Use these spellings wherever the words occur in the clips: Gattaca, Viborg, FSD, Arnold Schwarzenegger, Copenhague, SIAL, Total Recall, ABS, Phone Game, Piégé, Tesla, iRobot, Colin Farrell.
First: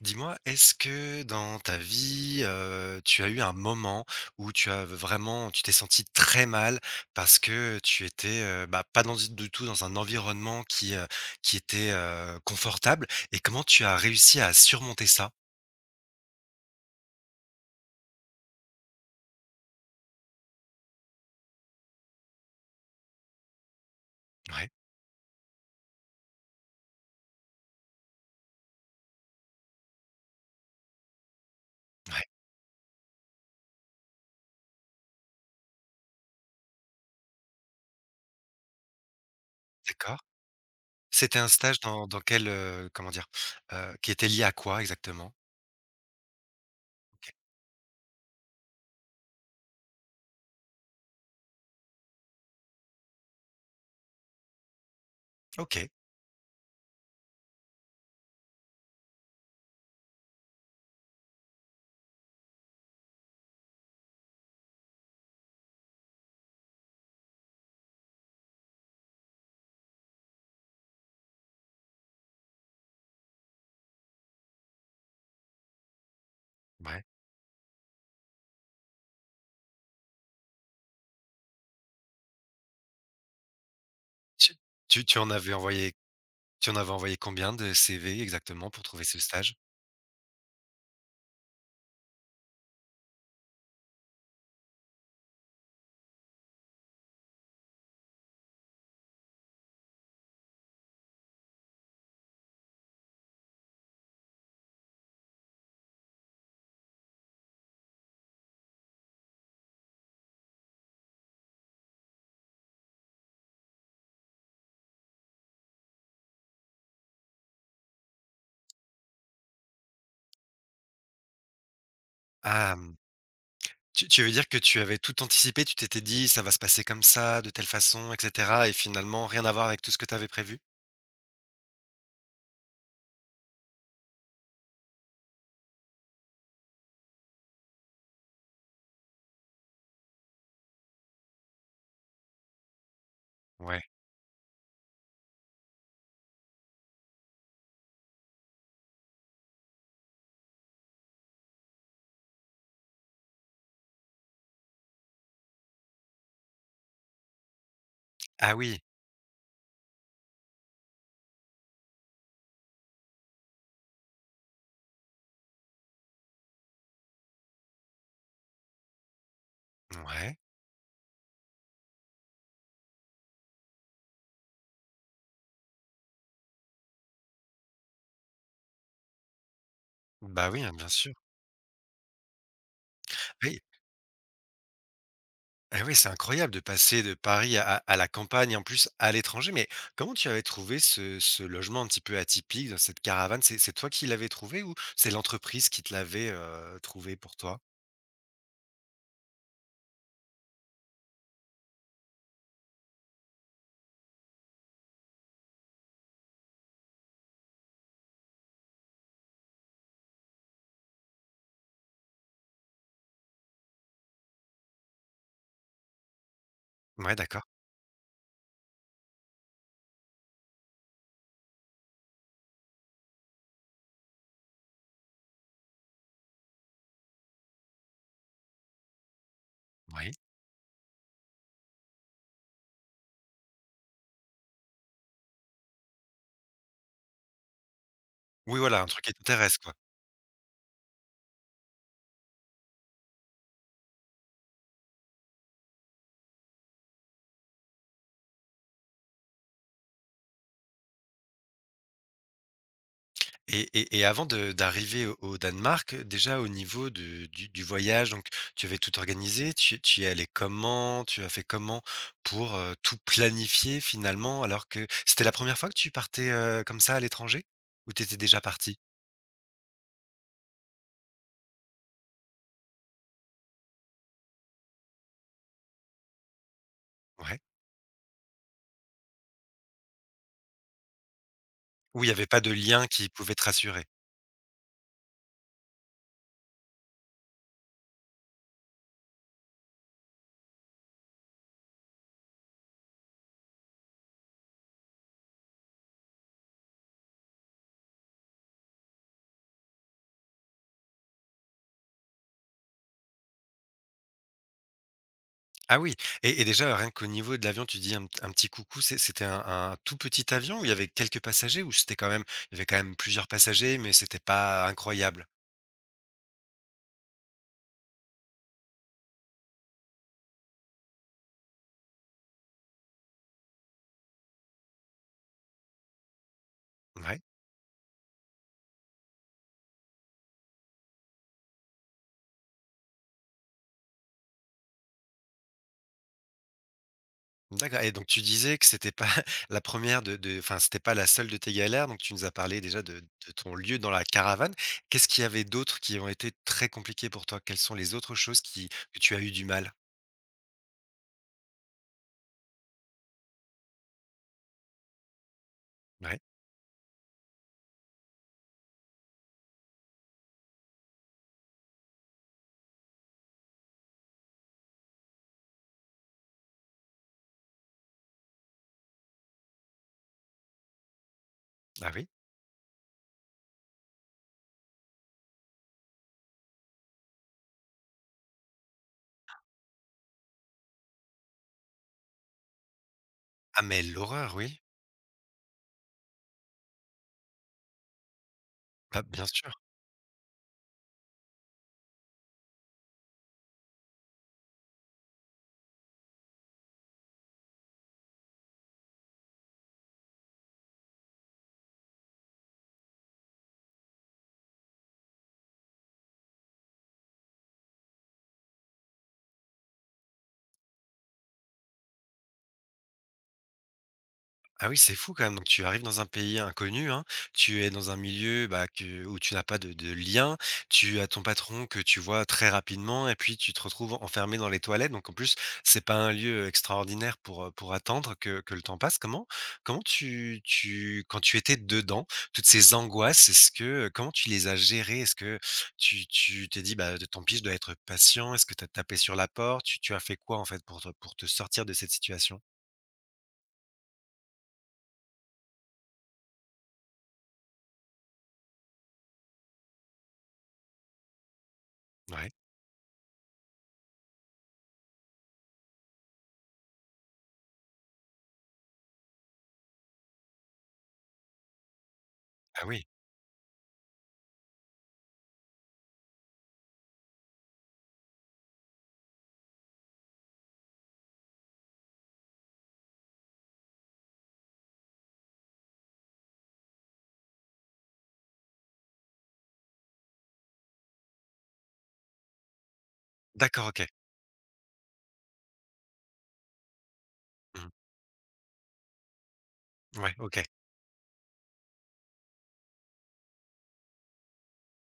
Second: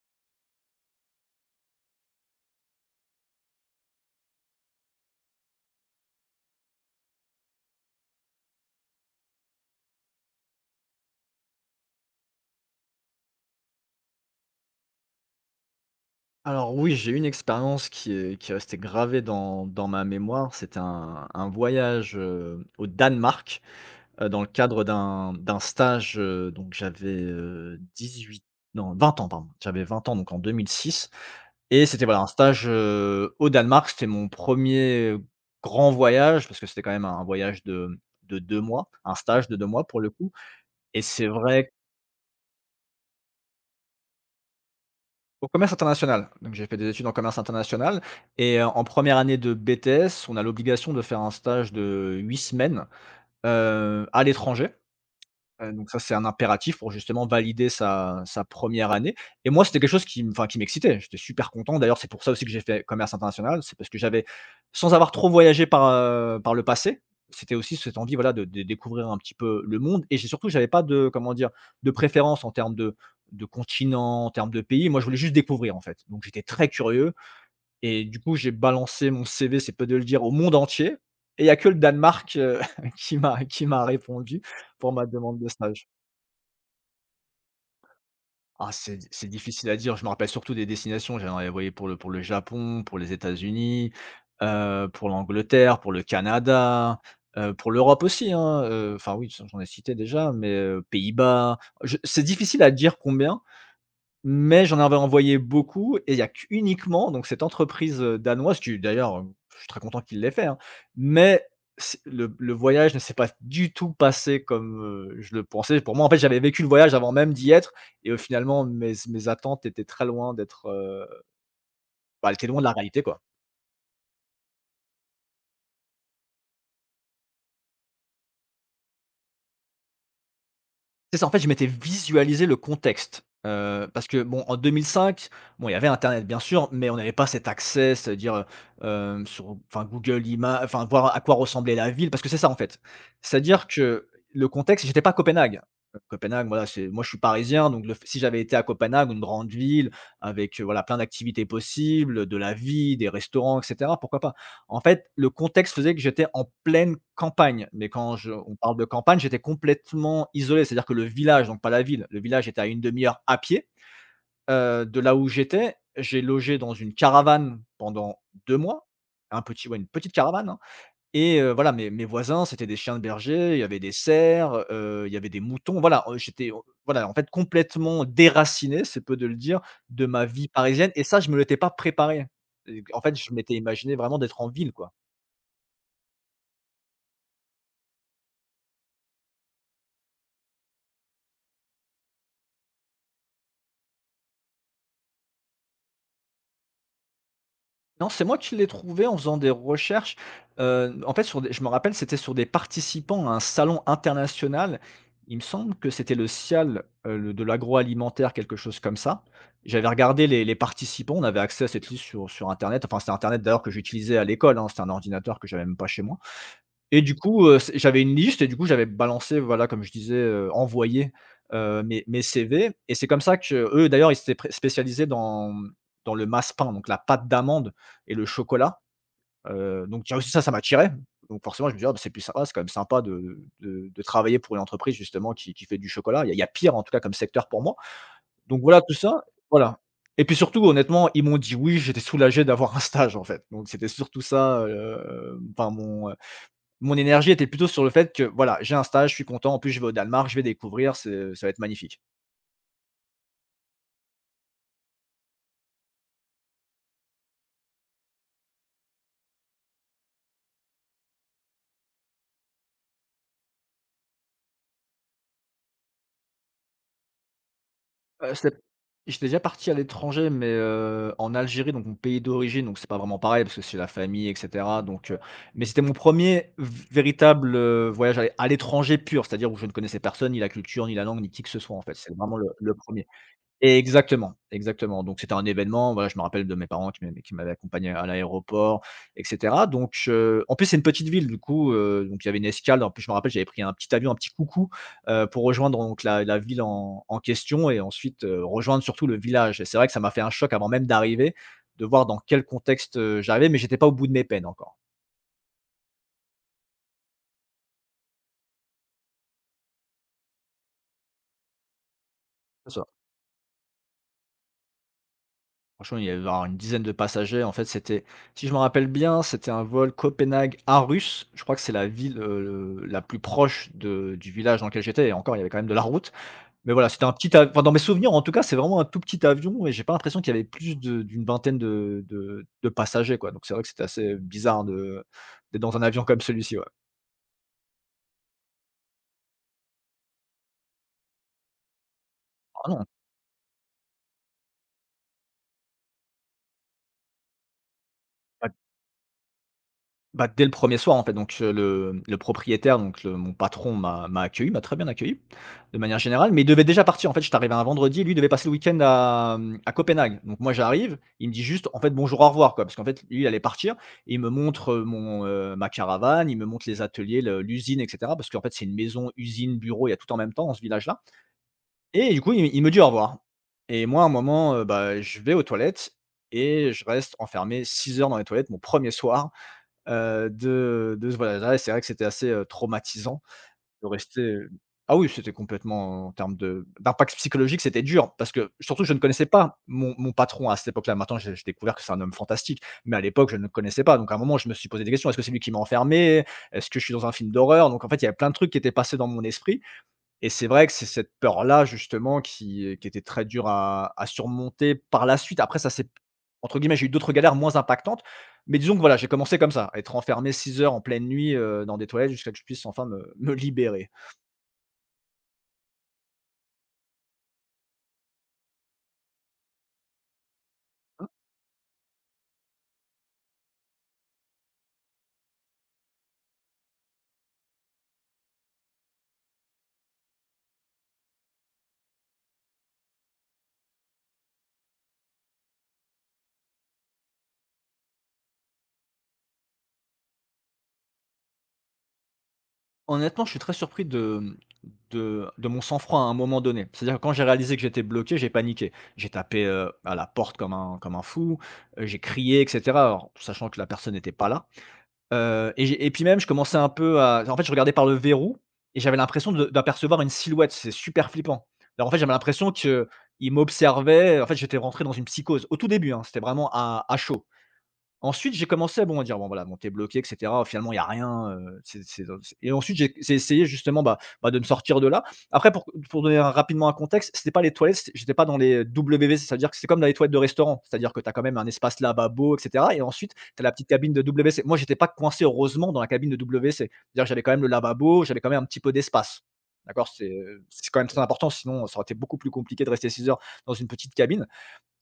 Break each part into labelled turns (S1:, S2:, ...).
S1: Dis-moi, est-ce que dans ta vie, tu as eu un moment où tu as vraiment tu t'es senti très mal parce que tu étais, pas dans du tout dans un environnement qui était, confortable et comment tu as réussi à surmonter ça?
S2: Alors oui, j'ai eu une expérience qui est restée gravée dans ma mémoire. C'était un voyage, au Danemark, dans le
S1: Ouais,
S2: cadre d'un stage, donc j'avais, 18 non 20 ans, pardon. J'avais 20 ans, donc en 2006 et c'était, voilà,
S1: ouais,
S2: un stage, au Danemark. C'était mon premier grand voyage parce que c'était quand même un voyage de 2 mois, un stage de 2 mois pour le
S1: d'accord.
S2: coup et c'est
S1: C'était un
S2: vrai.
S1: stage dans quel, comment dire? Qui était lié à quoi exactement?
S2: Au commerce international, donc j'ai fait des études en
S1: OK.
S2: commerce international et en première année de BTS, on a l'obligation de faire un stage de 8 semaines, à l'étranger. Donc
S1: OK,
S2: ça, c'est un impératif pour justement valider sa première année et moi, c'était quelque chose qui m'excitait. J'étais super content. D'ailleurs, c'est pour ça aussi que j'ai fait commerce international. C'est parce que j'avais, sans avoir trop voyagé par le passé, c'était aussi cette envie, voilà, de découvrir un petit peu le monde et j'avais pas de, comment dire? De préférence en termes de continent, en termes de pays. Moi, je voulais juste découvrir, en fait. Donc j'étais très
S1: ouais.
S2: curieux et du coup, j'ai balancé mon CV, c'est peu de le dire, au monde entier et il y a que le Danemark, qui m'a répondu
S1: Tu
S2: pour ma
S1: Tu en
S2: demande de
S1: avais
S2: stage.
S1: envoyé combien de CV exactement
S2: Ah,
S1: pour
S2: c'est
S1: trouver ce
S2: c'est
S1: stage?
S2: difficile à dire. Je me rappelle surtout des destinations. J'en avais voyé pour le Japon, pour les États-Unis, pour l'Angleterre, pour le Canada, pour l'Europe aussi, hein, enfin oui, j'en ai cité déjà, mais Pays-Bas. Je C'est difficile à dire combien, mais j'en avais envoyé beaucoup et il y a qu'uniquement donc cette entreprise, danoise qui, d'ailleurs, je suis très content qu'il l'ait fait, hein, mais c'est le voyage ne s'est pas du tout passé comme, je le pensais. Pour moi, en fait, j'avais vécu le voyage avant même d'y être et finalement mes attentes étaient très loin d'être, bah, elles étaient loin de la
S1: Ah!
S2: réalité, quoi.
S1: Tu veux dire que tu avais tout anticipé, tu t'étais dit: «Ça va se passer comme ça, de telle façon» et cetera et finalement rien à voir avec tout ce que tu avais prévu?
S2: C'est ça, en fait, je m'étais visualisé le contexte, parce que bon, en 2005, bon, il y avait internet bien sûr, mais on n'avait pas cet accès, c'est-à-dire, heu, sur enfin Google Ima enfin voir à quoi ressemblait la ville, parce que c'est ça en fait. C'est-à-dire
S1: Ouais.
S2: que le contexte, j'étais pas à Copenhague. Copenhague, voilà, c'est, moi je suis parisien, donc le f si j'avais été à Copenhague, une grande ville avec, voilà, plein d'activités possibles, de la vie, des restaurants et cetera, pourquoi pas? En fait, le contexte faisait que j'étais en pleine campagne, mais quand je
S1: Ah
S2: on parle
S1: oui,
S2: de campagne, j'étais complètement isolé. C'est-à-dire que le village, donc pas la ville, le village était à une demi heure à pied, de là où j'étais. J'ai logé dans une caravane pendant 2 mois, un petit ouais, une petite
S1: ouais.
S2: caravane, hein, et voilà, mes voisins, c'était des chiens de berger, il y avait des cerfs, il y avait des moutons. Voilà, j'étais au voilà, en fait, complètement déraciné, c'est peu de le dire, de ma
S1: Bah
S2: vie
S1: oui, hein, bien
S2: parisienne et
S1: sûr.
S2: ça, je me l'étais pas préparé et en fait, je m'étais
S1: Oui,
S2: imaginé vraiment d'être en ville, quoi.
S1: ah oui, c'est incroyable de passer de Paris à la campagne, en plus à l'étranger. Mais comment tu avais trouvé ce logement un petit peu atypique dans cette caravane? C'est toi qui l'avais trouvé ou c'est l'entreprise qui te l'avait, trouvé pour toi?
S2: Non, c'est moi qui l'ai trouvé en faisant des recherches. En fait, sur des je me rappelle, c'était sur des participants à un salon international. Il me semble que c'était le SIAL, le de l'agroalimentaire, quelque chose comme ça. J'avais regardé les participants, on avait accès à cette liste sur internet. Enfin, c'était internet d'ailleurs que j'utilisais à l'école, hein, c'était un ordinateur que j'avais même pas chez moi. Et
S1: Ouais,
S2: du
S1: d'accord.
S2: coup, c'est j'avais une liste et du coup, j'avais balancé, voilà, comme je disais, envoyé, mes CV et c'est comme ça que eux, d'ailleurs, ils s'étaient pré spécialisés dans, dans le masse pain, donc la pâte d'amande et le chocolat, donc
S1: Oui.
S2: tiens aussi ça, ça m'attirait. Donc forcément, je me disais: «Ah, bah, c'est plus sympa, c'est quand même sympa de travailler pour une entreprise justement qui fait du chocolat». Il y a pire, en tout cas, comme secteur pour moi.
S1: Oui,
S2: Donc voilà,
S1: voilà, un
S2: tout
S1: truc qui
S2: ça,
S1: t'intéresse, quoi.
S2: voilà, et puis surtout, honnêtement, ils m'ont dit oui, j'étais soulagé d'avoir un stage, en fait. Donc c'était surtout ça, mon énergie était plutôt sur le fait que, voilà, j'ai un stage, je suis content, en plus je vais au Danemark, je vais découvrir, c'est ça va être magnifique.
S1: Et avant de d'arriver au Danemark, déjà au niveau de du voyage, donc tu avais tout organisé, tu y es allé comment? Tu as fait comment pour, tout planifier finalement? Alors que c'était la première fois que tu partais, comme ça à l'étranger? Ou tu étais déjà
S2: C'est
S1: parti?
S2: J'étais déjà parti à l'étranger, mais, en Algérie, donc mon pays d'origine, donc c'est pas vraiment pareil parce que c'est la famille et cetera, donc, mais c'était mon premier v
S1: Ouais.
S2: véritable, voyage à l'étranger pur, c'est-à-dire où je ne connaissais personne, ni la culture, ni la langue, ni qui que ce soit, en fait.
S1: Où il y
S2: C'est
S1: avait
S2: vraiment
S1: pas
S2: le
S1: de
S2: le
S1: lien
S2: premier.
S1: qui pouvait te
S2: Et
S1: rassurer?
S2: exactement, exactement. Donc c'était un événement, voilà, je me rappelle de mes parents qui m'avaient accompagné à l'aéroport et cetera. Donc en plus, c'est une petite ville, du coup, donc il y avait une escale. En plus, je me rappelle, j'avais pris un petit avion, un petit coucou, pour rejoindre donc la ville en question et ensuite, rejoindre surtout le village et c'est vrai que ça m'a fait un choc avant même d'arriver, de voir dans quel contexte, j'arrivais, mais j'étais pas au bout de mes peines encore.
S1: Ah oui, déjà rien qu'au niveau de l'avion, tu dis un petit coucou, c'était un tout petit avion où il y avait quelques passagers? Ou c'était quand même plusieurs passagers mais c'était pas incroyable?
S2: Franchement, il y avait alors une dizaine de passagers. En fait, c'était si je me rappelle bien, c'était un vol Copenhague-Aarhus. Je crois que c'est la ville, la plus proche de du village dans lequel j'étais et encore, il y avait quand même de la route. Mais voilà, c'était un
S1: Ouais.
S2: petit av enfin, dans mes souvenirs, en tout cas, c'est vraiment un tout petit avion et j'ai pas l'impression qu'il y avait plus de d'une vingtaine de passagers, quoi. Donc c'est vrai que c'était assez bizarre de d'être dans un avion comme celui-ci, ouais.
S1: D'accord et donc tu disais que c'était pas la première de enfin, c'était pas la seule de tes galères, donc tu nous as parlé
S2: Ah
S1: déjà
S2: non!
S1: de ton lieu dans la caravane. Qu'est-ce qu'il y avait d'autres qui ont été très compliquées pour toi? Quelles sont les autres choses qui que tu as eu du mal?
S2: Bah, dès le premier soir, en fait, donc le propriétaire, donc le mon patron m'a accueilli, m'a très bien accueilli, de manière
S1: Ouais.
S2: générale, mais il devait déjà partir. En fait, j'étais arrivé un vendredi, lui, il devait passer le week-end à Copenhague. Donc moi, j'arrive, il me dit juste, en fait: «Bonjour, au revoir», quoi. Parce qu'en fait, lui, il allait partir et il me montre, ma caravane, il me montre les ateliers, le l'usine et cetera. Parce qu'en fait, c'est une maison, usine, bureau, il y a tout en même temps dans ce village-là
S1: Ah oui?
S2: et du coup, il me dit: «Au revoir». Et moi, à un moment, bah, je vais aux toilettes et je reste enfermé 6 heures dans les toilettes, mon premier soir. De Voilà, là, c'est vrai que c'était assez, traumatisant
S1: Ah mais
S2: de rester,
S1: l'horreur,
S2: heu.
S1: oui.
S2: Ah oui, c'était complètement, en termes de d'impact psychologique, c'était dur parce que surtout je ne
S1: Bah,
S2: connaissais
S1: bien sûr.
S2: pas mon patron à cette époque-là. Maintenant, j'ai découvert que c'est un homme fantastique, mais à l'époque, je ne le connaissais pas. Donc à un moment, je me suis posé des questions: «Est-ce que c'est lui qui m'a enfermé? Est-ce que je suis dans un film d'horreur?» Donc en fait, il y avait plein de trucs qui étaient passés dans mon esprit et c'est vrai que c'est cette peur-là justement qui était très dure à surmonter par la suite. Après ça c'est, entre guillemets, j'ai eu d'autres galères moins impactantes, mais disons que voilà, j'ai commencé comme ça, à être enfermé 6 heures en pleine nuit, dans des toilettes jusqu'à que je puisse enfin me libérer.
S1: Ah oui, c'est fou quand même. Donc tu arrives dans un pays inconnu, hein, tu es dans un milieu bah, que, où tu n'as pas de lien, tu as ton patron que tu vois très rapidement et puis tu te retrouves enfermé dans les toilettes. Donc en plus, c'est pas un lieu extraordinaire pour attendre que le temps passe. Comment quand tu étais dedans, toutes ces angoisses, comment tu les as gérées? Est-ce que tu t'es dit, bah, tant pis, je dois être patient? Est-ce que tu as tapé sur la porte? Tu as fait quoi en fait pour pour te sortir de cette situation?
S2: Honnêtement, je suis très surpris de, mmh, de mon sang-froid à un moment donné. C'est-à-dire que quand j'ai réalisé que j'étais bloqué, j'ai paniqué. J'ai tapé, à la porte comme un fou, j'ai
S1: Ouais.
S2: crié et cetera, alors sachant que la personne n'était pas là. Et puis même je commençais un peu à, en fait, je regardais par le verrou et j'avais l'impression de d'apercevoir une silhouette, c'est super flippant. Alors en fait, j'avais l'impression
S1: Ah oui.
S2: que il m'observait, en fait, j'étais rentré dans une psychose. Au tout début, hein, c'était vraiment à chaud. Ensuite, j'ai commencé, à dire: «Bon, voilà, bon, tu bloqué et cetera, oh, finalement, il y a rien, c'est». Et ensuite, j'ai essayé justement, bah, de me sortir de là. Après, pour donner rapidement un contexte, c'était pas les toilettes, c'é j'étais pas dans les WC, c'est-à-dire que c'est comme dans les toilettes de restaurant, c'est-à-dire que t'as quand même un espace lavabo et cetera et ensuite, t'as la
S1: D'accord,
S2: petite
S1: ok.
S2: cabine de WC. Moi, j'étais pas coincé, heureusement, dans la cabine de WC. C'est-à-dire que j'avais quand même le
S1: Mmh.
S2: lavabo, j'avais quand même un petit peu d'espace, d'accord?
S1: Ouais, OK.
S2: C'est quand même très important, sinon ça aurait été beaucoup plus compliqué de rester 6 heures dans une petite cabine.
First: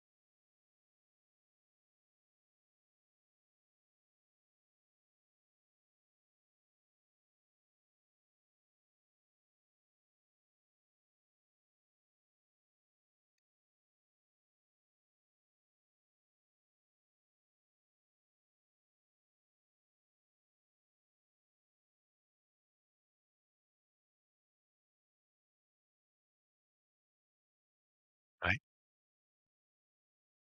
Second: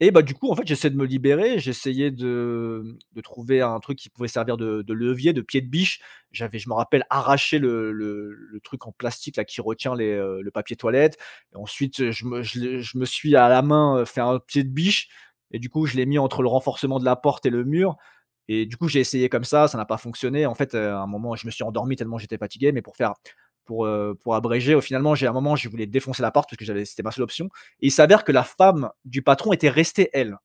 S2: Et bah, du coup, en fait, j'essayais de me libérer, j'essayais de trouver un truc qui pouvait servir de levier, de pied de biche. J'avais je me rappelle arraché le truc en plastique là qui retient les, le papier toilette et ensuite, je me suis à la main, fait un pied de biche et du coup, je l'ai mis entre le renforcement de la porte et le mur et du coup, j'ai essayé comme ça n'a pas fonctionné. En fait, à un moment, je me suis endormi tellement j'étais fatigué, mais pour faire pour abréger, au finalement, j'ai à un moment, je voulais défoncer la porte parce que j'avais c'était ma seule option et il s'avère que la
S1: Ouais.
S2: femme du patron était restée elle.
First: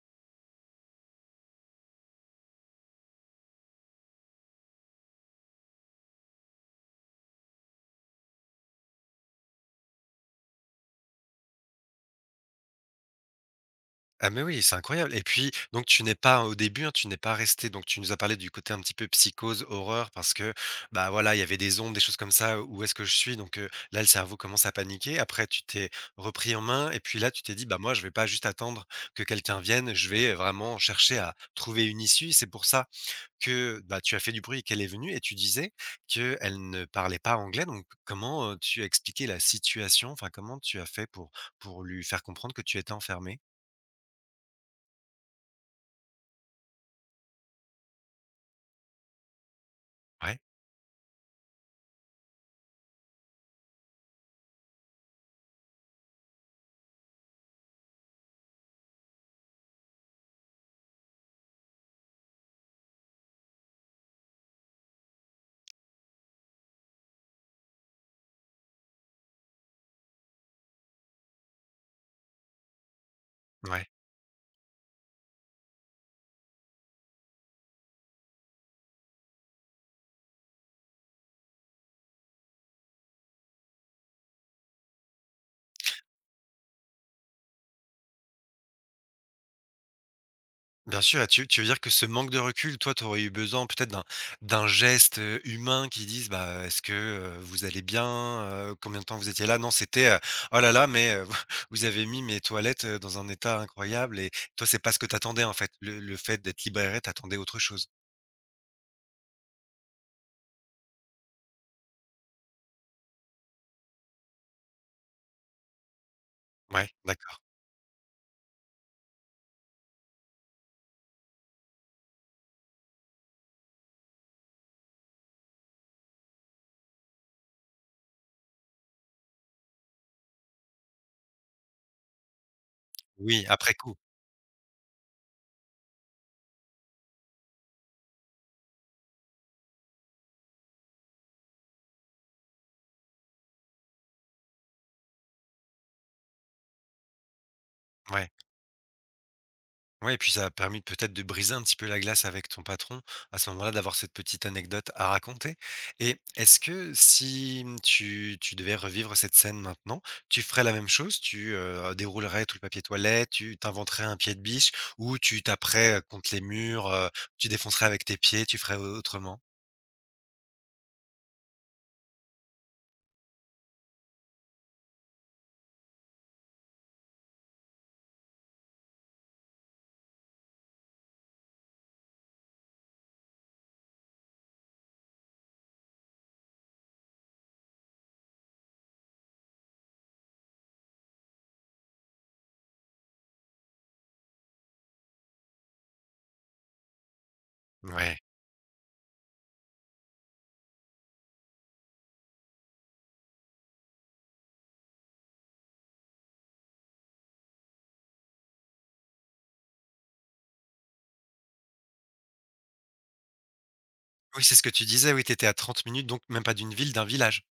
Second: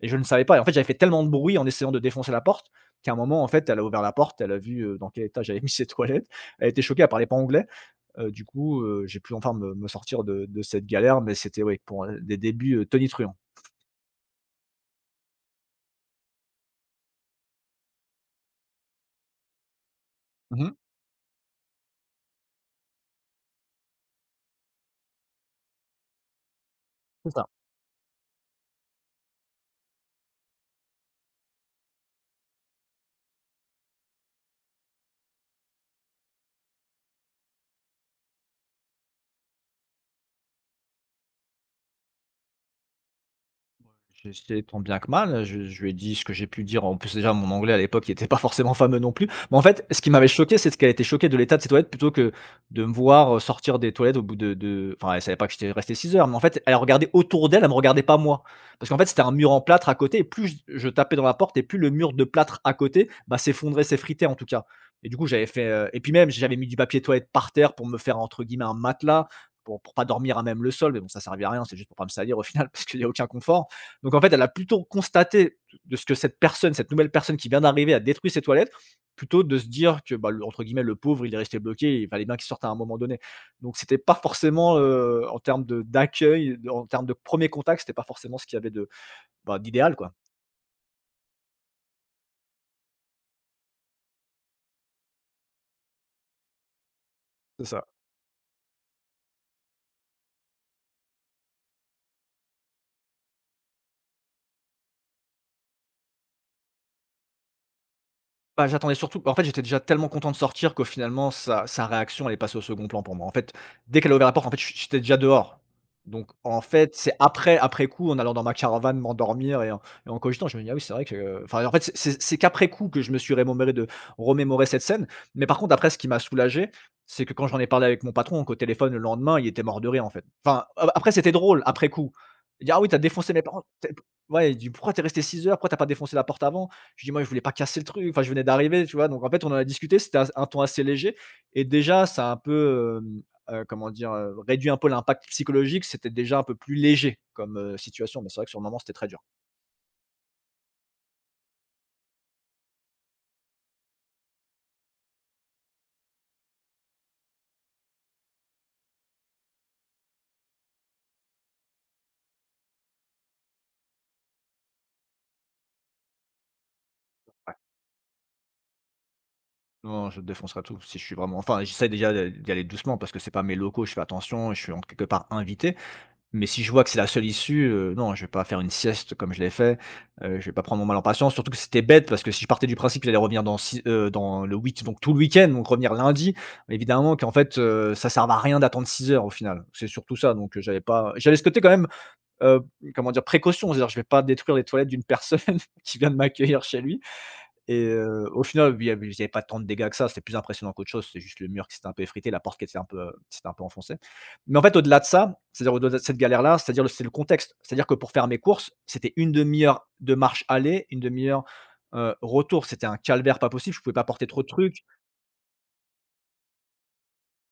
S2: Et je ne savais pas. Et en fait, j'avais fait tellement de bruit en essayant de défoncer la porte qu'à un moment, en fait, elle a ouvert la porte, elle a vu dans quel état j'avais mis ses toilettes. Elle était choquée, elle parlait pas anglais. Du coup, j'ai pu enfin me sortir de cette galère, mais c'était ouais, pour des débuts tonitruants.
S1: Ah mais oui, c'est incroyable et puis donc tu n'es pas au début, hein, tu n'es pas resté. Donc tu nous as parlé du côté un petit peu psychose, horreur parce que,
S2: Mmh.
S1: bah, voilà, il y avait des ombres, des choses comme ça. Où est-ce que je suis? Donc là, le cerveau commence à paniquer. Après, tu t'es repris en main et puis là,
S2: C'est
S1: tu
S2: ça.
S1: t'es dit: «Bah, moi, je vais pas juste attendre que quelqu'un vienne, je vais vraiment chercher à trouver une issue». C'est pour ça que, bah, tu as fait du bruit et qu'elle est venue et tu disais qu'elle ne parlait pas anglais, donc comment, tu as expliqué la situation? Enfin, comment tu as fait pour lui faire comprendre que tu étais enfermé.
S2: J'essaie tant bien que mal, je lui ai dit ce que j'ai pu dire. En plus, déjà, mon anglais à l'époque, il était pas forcément fameux non plus. Mais en fait, ce qui m'avait
S1: Ouais,
S2: choqué, c'est qu'elle était choquée de l'état de ses toilettes plutôt que de me voir, sortir des toilettes au bout de enfin, elle savait pas que j'étais resté 6 heures, mais en fait, elle regardait autour d'elle, elle me regardait pas moi. Parce qu'en fait, c'était un mur en plâtre à côté et plus je tapais dans la porte et plus le mur de plâtre à côté, bah, s'effondrait, s'effritait en tout cas. Et du coup, j'avais fait, et puis même, j'avais mis du papier toilette par terre pour me faire entre guillemets «un matelas», pour pas dormir à même le sol, mais bon, ça servait à rien, c'est juste pour pas me salir au final parce qu'il y a aucun confort.
S1: ouais.
S2: Donc en fait, elle a plutôt constaté de ce que cette personne, cette nouvelle personne qui vient d'arriver a détruit ses toilettes, plutôt de se dire que, bah, le, entre guillemets, le pauvre, il est resté bloqué, il fallait bien qu'il sorte à un moment donné. Donc c'était pas forcément, en termes de d'accueil, en termes de premier contact, c'était pas forcément ce qu'il y avait de, bah, d'idéal, quoi.
S1: Bien sûr, tu veux dire que ce manque de recul, toi, tu aurais eu besoin peut-être d'un geste, humain qui dise, bah, est-ce que, vous
S2: C'est
S1: allez
S2: ça.
S1: bien? Combien de temps vous étiez là? Non, c'était, «Oh là là, mais, vous avez mis mes toilettes, dans un état incroyable» et toi, c'est pas ce que t'attendais en fait. Le fait d'être libéré t'attendais autre chose?
S2: Bah, j'attendais surtout bah, en fait, j'étais déjà tellement content de sortir que finalement sa réaction, elle est passée au second plan pour moi. En fait, dès qu'elle a ouvert la porte, en fait, j'étais déjà dehors. Donc en
S1: Ouais,
S2: fait, c'est
S1: d'accord.
S2: après coup, en allant dans ma caravane m'endormir et en cogitant, je me dis: «Ah oui, c'est vrai que» enfin, en fait, c'est qu'après coup que je me suis remémoré cette scène. Mais par contre après, ce qui m'a soulagé, c'est que quand j'en ai parlé avec mon patron, qu'au téléphone le lendemain, il était mort de rire, en fait. Enfin, a après c'était drôle après coup. Il dit: «Ah oui, t'as défoncé mes
S1: Oui,
S2: parents,
S1: après
S2: tu
S1: coup,
S2: ouais», il dit: «Pourquoi t'es resté 6 heures? Pourquoi t'as pas défoncé la porte avant?» Je lui dis: «Moi, je voulais pas casser le truc, enfin, je venais d'arriver», tu vois? Donc en fait, on en a discuté, c'était as un ton assez léger et déjà, ça a un peu, comment dire? Réduit un peu l'impact psychologique. C'était déjà un peu plus léger comme, situation, mais
S1: ouais.
S2: c'est vrai que sur le moment, c'était très dur.
S1: Ouais et puis ça a permis peut-être de briser un petit peu la glace avec ton patron, à ce moment-là, d'avoir cette petite anecdote à raconter et est-ce que si, tu devais revivre cette scène maintenant, tu ferais la même chose? Tu, déroulerais tout le papier toilette, tu t'inventerais un pied de biche ou tu taperais, contre les murs, tu
S2: Ouais.
S1: défoncerais avec tes pieds, tu ferais autrement?
S2: Non, je défoncerai tout si je suis vraiment enfin, j'essaie déjà d'y aller doucement parce que c'est pas mes locaux, je fais attention, je suis en quelque part invité. Mais si je vois que c'est la seule issue, non, je vais pas faire une sieste comme je l'ai fait, je vais pas prendre mon mal en patience, surtout que c'était bête parce que si je partais du principe qu'il allait revenir dans si dans le week donc tout le week-end, donc revenir lundi, évidemment qu'en fait, ça servait à rien d'attendre 6 heures au final. C'est surtout ça donc j'avais pas j'avais ce côté quand même, heu, comment dire? Précaution, c'est-à-dire je vais pas détruire les toilettes d'une personne qui vient de m'accueillir chez lui. Et
S1: Ouais.
S2: au final, il y avait pas tant de dégâts que ça, c'était plus impressionnant qu'autre chose, c'est juste le mur qui s'était un peu effrité, la porte qui était un peu, qui s'était un peu enfoncée. Mais en fait, au-delà de ça, c'est-à-dire au-delà de cette galère-là, c'est-à-dire le c'est le contexte. C'est-à-dire que pour faire mes courses, c'était une demi heure de marche aller, une demi heure, retour. C'était un calvaire pas possible, je pouvais pas porter trop
S1: Oui,
S2: de
S1: c'est ce que tu
S2: trucs.
S1: disais, oui, tu étais à 30 minutes donc même pas d'une ville, d'un village.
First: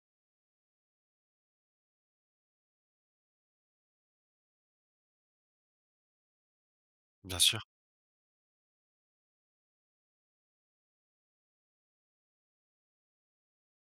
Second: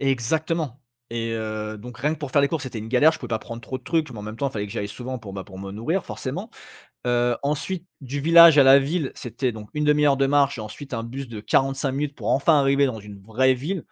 S2: Exactement. Et donc rien que pour faire les courses, c'était une galère, je pouvais pas prendre trop de trucs, mais en même temps, il fallait que j'aille souvent pour, bah, pour me nourrir forcément.
S1: Bien sûr.
S2: Ensuite du village à la ville, c'était donc une demi heure de marche et ensuite un bus de 45 minutes pour enfin arriver dans une vraie ville,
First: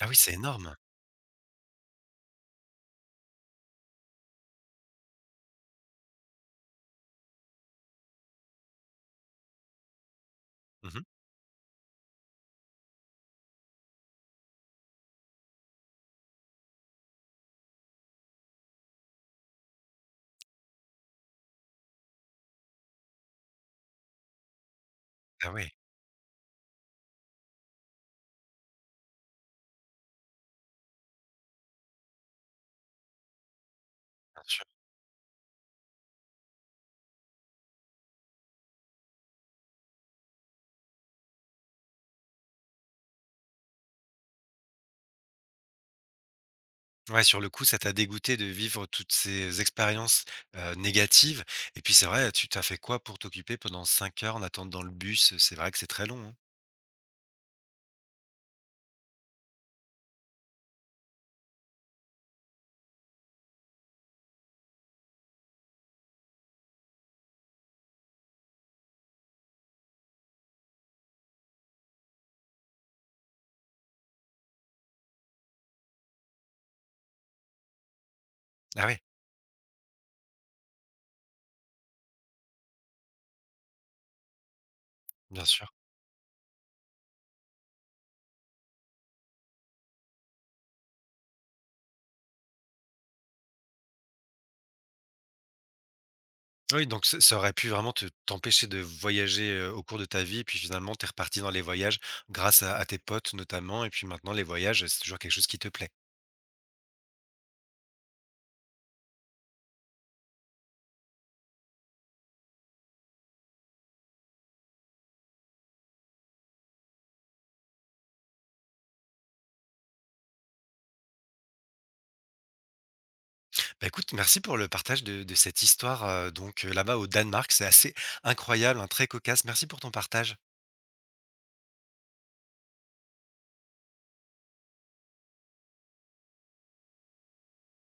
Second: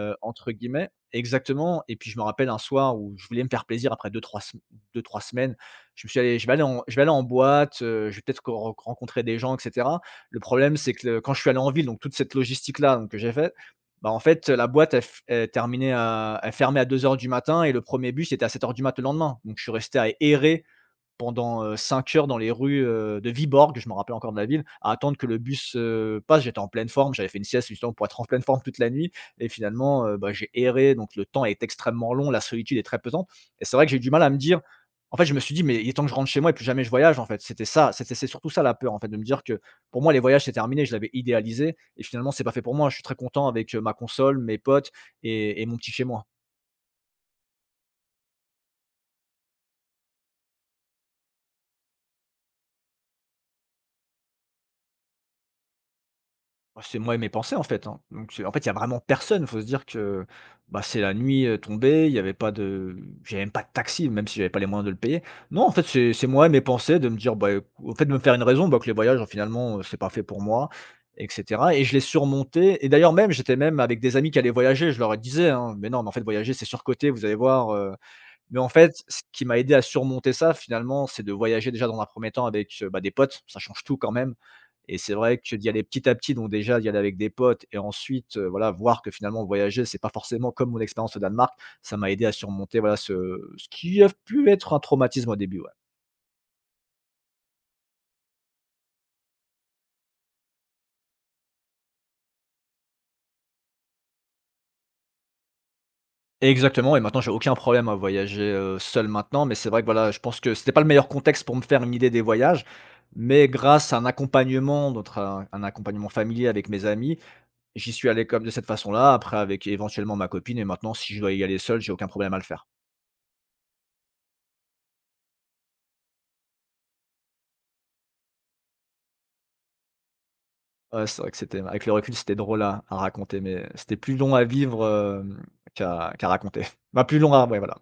S1: Ah oui, c'est
S2: entre
S1: énorme.
S2: guillemets. Exactement et puis je me rappelle un soir où je voulais me faire plaisir après deux trois sem 2-3 semaines, je me suis allé je vais aller en je vais aller en boîte, je vais peut-être rencontrer des gens et cetera». Le problème, c'est
S1: Mmh.
S2: que le quand je suis allé en ville, donc toute cette logistique-là donc que j'ai faite, bah, en fait, la boîte elle f elle terminait à elle fermait à 2 heures du matin et le premier bus était à 7 heures du mat le lendemain. Donc je suis resté à errer pendant, 5 heures dans les rues, de Viborg, je me rappelle encore de la ville, à attendre que le
S1: Ah ouais,
S2: bus, passe. J'étais en pleine forme, j'avais fait une sieste justement pour être en pleine forme toute la nuit et finalement, bah, j'ai erré, donc le temps est extrêmement long, la solitude est très pesante et c'est vrai que j'ai eu du mal à me
S1: bien
S2: dire
S1: sûr.
S2: en fait, je me suis dit: «Mais il est temps que je rentre chez moi et plus jamais je voyage», en fait. C'était ça, c'était c'est surtout ça la peur, en fait, de me dire que pour moi les voyages c'est terminé, je l'avais idéalisé et finalement c'est pas fait pour moi. Je suis très content avec, ma console, mes potes et mon petit chez moi.
S1: Ouais, sur le coup, ça t'a dégoûté de vivre toutes ces expériences, négatives et puis c'est vrai, tu t'as fait quoi pour t'occuper pendant 5 heures en attendant dans le bus? C'est vrai que c'est très long, hein.
S2: Bah, c'est moi et mes pensées, en fait, hein. Donc c'est en fait, il y a vraiment personne. Faut se dire que, bah, c'est la nuit, tombée, il y avait pas de j'avais même pas de taxi, même si j'avais pas les moyens de le payer. Non, en fait, c'est moi et mes pensées de me dire, bah, éc au fait, de me faire une raison, bah, que les voyages, finalement, c'est pas fait pour moi et cetera et je l'ai surmonté et d'ailleurs même, j'étais même avec des amis qui allaient voyager, je leur disais, hein: «Mais non, mais en fait, voyager, c'est surcoté, vous allez voir, mais en
S1: Ah
S2: fait,
S1: ouais,
S2: ce qui m'a aidé à surmonter ça finalement, c'est de voyager déjà dans un premier temps avec, bah, des potes, ça change tout quand même et c'est vrai
S1: bien
S2: que
S1: sûr.
S2: d'y aller petit à petit, donc déjà d'y aller avec des potes et ensuite, voilà, voir que finalement voyager, c'est pas forcément comme mon expérience au Danemark, ça m'a aidé à surmonter, voilà, ce qui a pu être un traumatisme au début, ouais.
S1: Oui, donc ça aurait pu vraiment te t'empêcher de voyager, au cours de ta vie, puis finalement t'es reparti dans les voyages grâce à tes potes notamment et puis maintenant les voyages, c'est toujours quelque chose qui te plaît.
S2: Exactement et maintenant j'ai aucun problème à voyager, seul maintenant, mais c'est vrai que, voilà, je pense que c'était pas le meilleur contexte pour me faire une idée des voyages, mais grâce à un accompagnement, notre un accompagnement familier avec mes amis, j'y suis allé comme de cette façon-là, après avec éventuellement ma copine et maintenant si je dois y aller seul, j'ai aucun problème à le faire.
S1: Bah, écoute, merci pour le partage de cette histoire, là-bas au Danemark, c'est assez incroyable, hein, très cocasse. Merci pour ton partage.
S2: Ouais, c'est vrai que c'était avec le recul, c'était drôle à raconter, mais c'était plus long à vivre, hem, qu'à raconter. Bah, plus long à ouais, voilà.